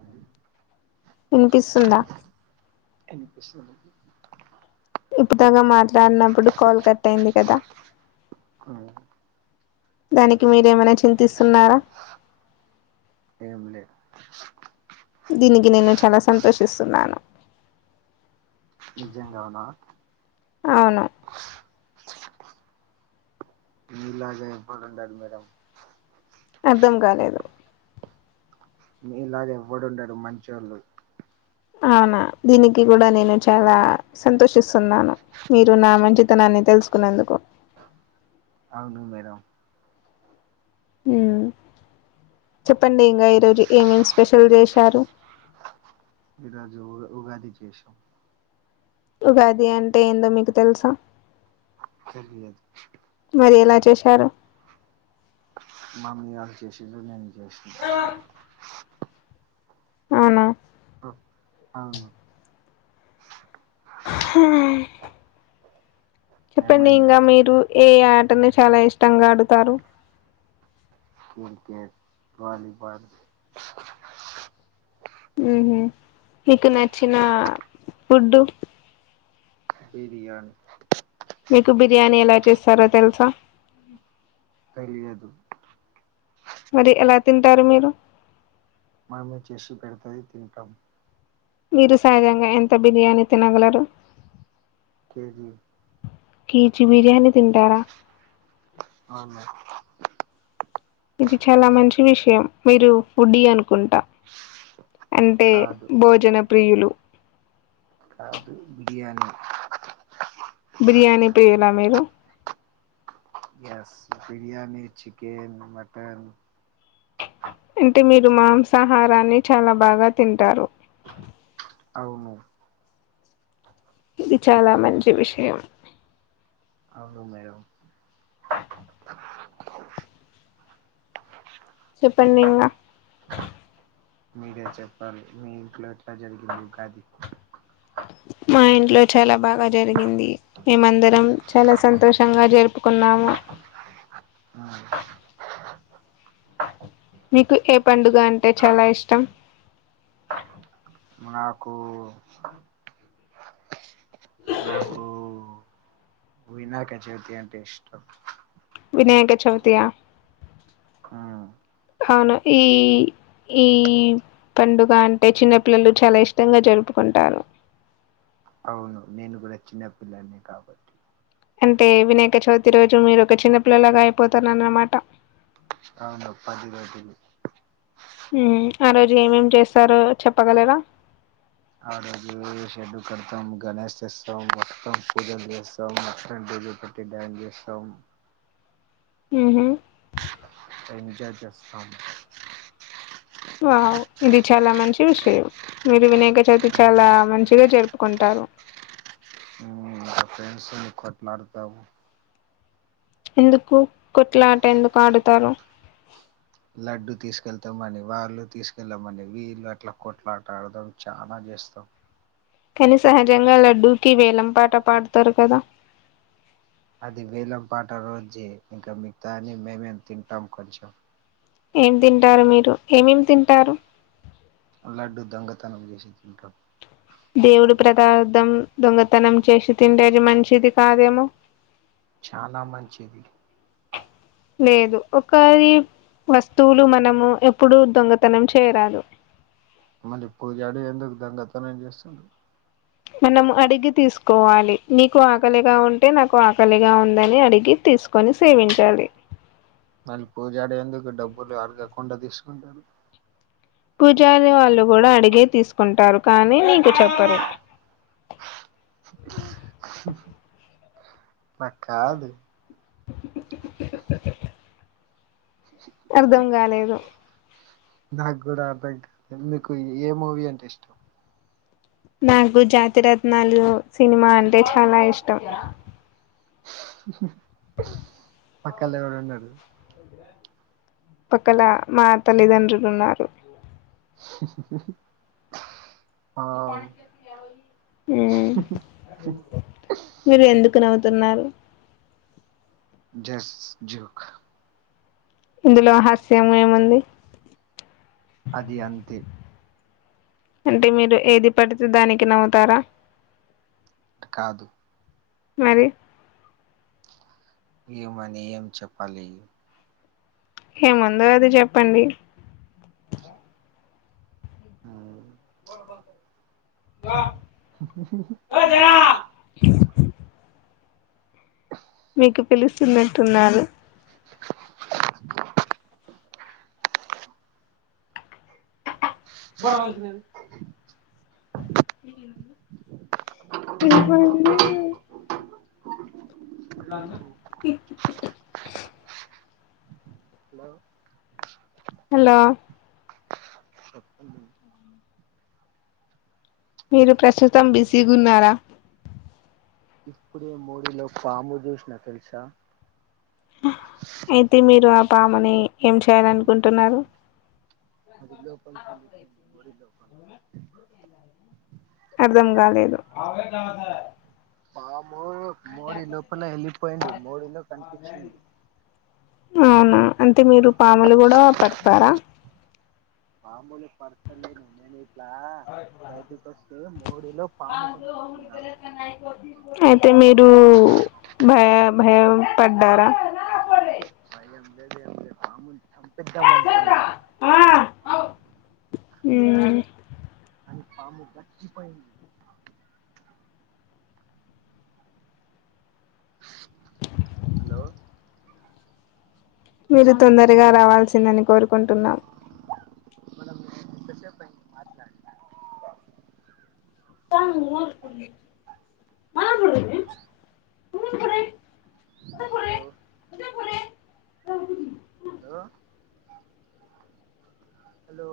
అండి వినిపిస్తుందా ఇన్పిస్తుంది ఇప్పుట్దాకా మాట్లాడినప్పుడు కాల్ కట్ అయింది కదా ఆవ్ను దానికి మీరేమైనా చింతిస్తున్నారా ఏం లే దీనికి నేను చాలా సంతోషిస్తున్నాను నిజంగానా అవును నిజంగా చెప్పాలంటే మేడం అర్ధం కాలేదు మీలాగ ఎవ్వడుండడు మంచోళ్లు అవునా దీనికి కూడా నేను చాలా సంతోషిస్తున్నాను మీరు నా మంచితనాన్ని ని తెలుసుకునందుకు అవును మేడం ఉమ్మ్ చెప్పండి ఇంగా ఈరోజు ఏమేమి స్పెషల్ చేశారు ఈ రోజు ఉగాది చేశాం ఉగాది అంటే ఏందో మీకు తెలుసా తెలియదు మరి ఎలా చేశారు మమ్మీ వాళ్ళు చేసిరు నేను చేసిన అవునా అవును హమ్మ్ చెప్పండి ఏమైంది ఇంకా మేడం మీరు ఏ ఆటని చాలా ఇష్టంగా ఆడుతారు క్రికెట్ వాలీబల్ ఉహు మీకు నచ్చిన ఫుడ్ బిరియాని మీకు బిర్యానీ ఎలా చేస్తారో తెలుసా తెలియదు మరి ఎలా తింటారు మీరు మమ్మీ చేసి పెడతది తింటాం మీరు సహజంగా ఎంత బిర్యానీ తినగలరు కేజీ కేజీ బిర్యానీ తింటారా అవును ఇది చాలా మంచి విషయం మీరు ఫుడ్డి అనుకుంటా అంటే కాదు భోజన ప్రియులు కాదు బిర్యానీ బిర్యానీ ప్రియుల మీరు ఎస్ బిర్యానీ చికెన్ మటన్ అంటే మీరు మాంసాహారాన్ని చాలా బాగా తింటారు అవును ఇది చాలా మంచి విషయం అవును మేడం చెప్పండి ఇంగా మీరే చెప్పలీ మీ ఇంట్లో ఎట్లా జరిగింది ఉగాది మా ఇంట్లో చాలా బాగా జరిగింది మేమందరం చాలా సంతోషంగా జరుపుకున్నాము హాయ్ మీకు ఏ పండుగ అంటే చాలా ఇష్టం నాకు నాకూ వినాయకచవితి అంటే ఇష్టం వినాయక చౌతియా ఉమ్ అవును ఈ ఈ పండుగ అంటే చిన్నపిల్లలు చాలా ఇష్టంగా జర్ జరుపుకుంటారు అవును నేను గూడ చిన్న పిల్లడ్నే కాబట్టి అంటే వినాయక చవితి రోజు మీరు ఒక చిన్న పిల్లలాగా అయిపోతనన్నమాట అవును పది రోజులు మ్ ఆ రోజు ఏమేం చేస్తారో చెప్పగలరా అ రోజు షెడ్ కడతాం గణేష్ చేస్తాం మొత్తం పూజలు చేస్తాం మొత్తం డీజే పెట్టి డ్యాన్స్ చేస్తాం మ్ హ్మ్ ఎంజాయ్ చేస్తాం వావ్ ఇది చాలా మంచి విషయం మీరు వినాయక చవితి చాలా మంచిగ జరుపుకుంటారు మ్ ఫ్రెండ్స్ ని కొట్లాడుతాము ఎందుకు కొట్లాట ఎందుకు ఆడుతారు లడ్డు తీసుకెళ్తామని వాళ్ళు తీసుకెళ్ళమని వీళ్ళు అట్ల కొట్లాటడతం చానా చేస్తం కానీ సహజంగా లడ్డూకి వేలం పాట పాడతారు కదా అది వేలం పాట రోజే ఇంకా మిగతా అన్ని మేమేం తింటాం కొంచెం ఏం తింటారు మీరు ఏమేమి తింటారు లడ్డు దొంగతనం చేసి తింటం దేవుడు ప్రదార్థం దొంగతనం చేసి తింటే అది మంచిది కాదేమో చానా మంచిది లేదు ఓకరి వస్తువులు మనము ఎప్పుడూ దొంగతనం చేయరాదు మళ్ళీ పూజరి ఎందుకు దొంగతనం చేస్తుండు మనం అడిగి తీసుకోవాలి నీకు ఆకలిగా ఉంటే నాకు ఆకలిగా ఉందని అడిగి తీసుకొని సేవించాలి మళ్ళీ పూజాడి ఎందుకు డబ్బులు అడగకుండ తీసుకుంటడు పూజారి వాళ్ళు గూడా అడిగే తీసుకుంటారు కానీ మీకు చెప్పరు న కాలు అర్ధం గాలేదు నాగూడ అర్ధం కాలేదు మీకు ఏ మూవీ అంటే ఇష్టం నాకు జాతిరత్నాలు సినిమా అంటే చాలా ఇష్టం పక్కల్ల ఎవరున్నరు పక్కల మా తల్లిదండ్రులు ఉన్నారు ఆ మీరు ఎందుకు నవ్వుతున్నారు జస్ జోక్ ఇందులో హాస్యం ఏముంది అది అంతే అంటె మీరు ఏది పడితే దానికి నవ్వుతారా కాదు మరి ఏమని ఏం చెప్పాలి ఏముందొ అది చెప్పండి మీకు పిలుస్తున్నట్టున్నారు వినపడలేద బా హలో హలో మీరు ప్రస్తుతం బిజీగున్నారా ఇప్పుడే మోరిలో పాము చూసినా తెలుసా హా అయితే మీరు ఆ పాముని ఏం చేయాలనుకుంటున్నారు అదిలో [unintelligible] మోడి లో అర్ధం కాలేదు పాము మోడీ లోపల ఎళ్ళిపోయింది మోడీలో కనిపించింది అవునా అంటే మీరు పాములు కూడా పడతారా పాములు పడ్తలేను నేనీద్ మోడీలో పాము కనిపించింది నాకు అయితే మీరు భయ భయం పడ్డారా భయం లేద్ ఎం లే పాముల్ చంపెద్దాం అనుకున్నా కని పాము గచ్చిపోయింది హలో మీరు తొందరగా రావాల్సిందని కోరుకుంటున్నా మనం ఎంతసేపు అయింది మాట్లాడక తాపుడి మనపుడ మమపుడ హలో [unintelligible] అద అదే [unintelligible] హలో హలో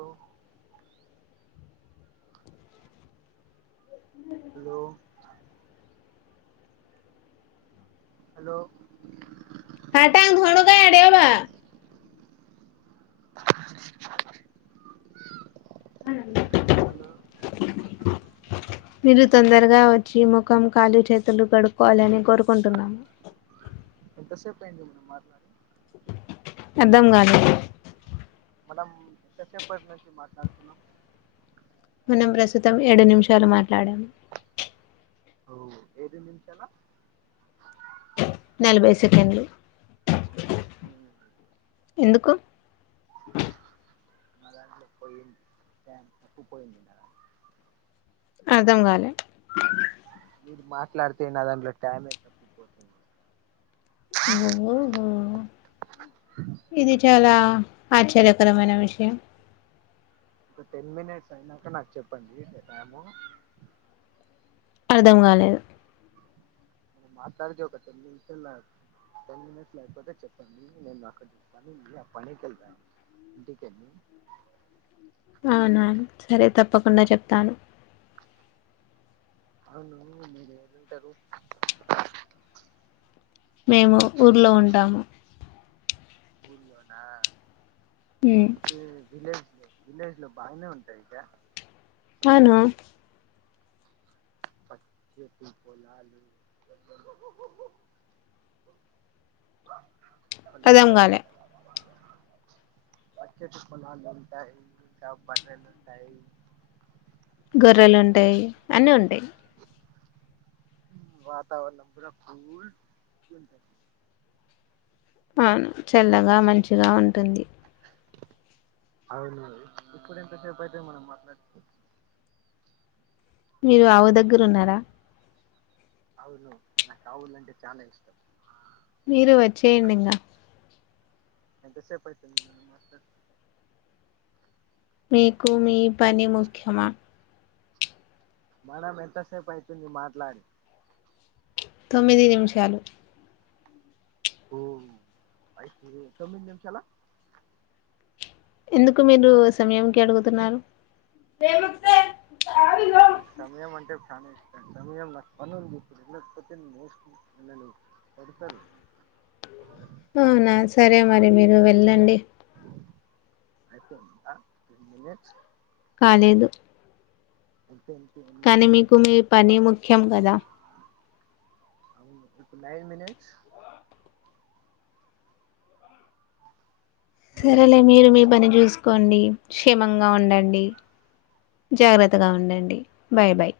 హలో హలో హాటంగ్ హున్ గయా డేవా మీరు తొందరగా వచ్చి ముఖం కాళ్ళు చేతులు కడుక్కోవాలని కోరుకుంటున్నాము ఎంతసేపయింది మనం మాట్లాడి అర్ధం కాలే మనం ఎంతసేపటి నుంచి మాట్లాడుతున్నాం మనం ప్రస్తుతం ఏడు నిమిషాలు మాట్లాడామ్ ఓ ఏడు నిమిషాల నలభై సెకండ్లు ఉమ్ ఎందుకు నాదాంట్ల పోయి ఎకు [unintelligible] పోయిందిన్నద అర్థం కాలే మీరు మాట్లాడితే నా దాంట్లో ట్యామే తప్పుపోతుంది నువ్వు హో ఇది చాలా ఆశ్చర్యకరమైన విషయం ఒక టెన్ మినిట్స్ అయినాక నాకు చెప్పండి టైము అర్ధం కాలేదు మీరు మాట్లాడితే ఒక టెన్మి [unintelligible] టెన్మినెట్స్ లో అయ్పోతె చెప్పండి నెనకొంచం పనుంది అ పనికేల్తాను ఇంటికేలి అవునా సరే తప్పకుండా చెప్తాను అవును మీరు ఎక్కడ ఉంటారు మేము ఊర్లో ఉంటాము ఊర్లోనా ఉమ్, అంటే విలెజ్ విలేజ్లో బానే ఉంటాయి కా అవును పచ్చటి పోలాలు హలో అర్థం కాలే పచ్చటి పొలాలుంటాయి బర్రెలుంటాయి గొర్రెలుంటాయి అన్నీ ఉంటాయి వాతావరణం కూడా ఫూల్ అవ్ను చల్లగా మంచిగా ఉంటుంది అవును ఇప్పుడు ఎంతసేపు అయితుంది మనం మాట్లాడి మీరు ఆవు దగ్గరున్నారా అవును నాకు ఆవులంటే చాలా ఇష్టం మీరు వచ్చేయండి ఇంకా ఎంతసేపైతుంది మనం మాట్లాడి మీకు మీ పని ముఖ్యమా మనం ఎంతసేపైతుంది మాట్లాడి తొమ్మిది నిమ్షాలు ఓ అయ్తే తొమ్మిది నిమ్షాల ఎందుకు మీరు సమ్యంకి అడుగుతున్నారు నాకు సమయం అంటే చాలా ఇష్టం సమయం నాకు పని ఉంది ఇప్పుడు వెళకపోతే ననే వెళ్ళలే కొడతాడు అవునా సరే మరి మీరు వెళ్ళండి అయ్పోందా టెన్ మినేట్ కాలేదు అంతే కానీ మీకు మీ పని ముఖ్యం కదా అవునా ఇప్పుడు నైన్ మనిట్స్ హలో సరేలే మీరు మీ పని చుస్కోండి క్షేమంగా ఉండండి జాగ్రతగా ఉండండి బాయ్ బాయ్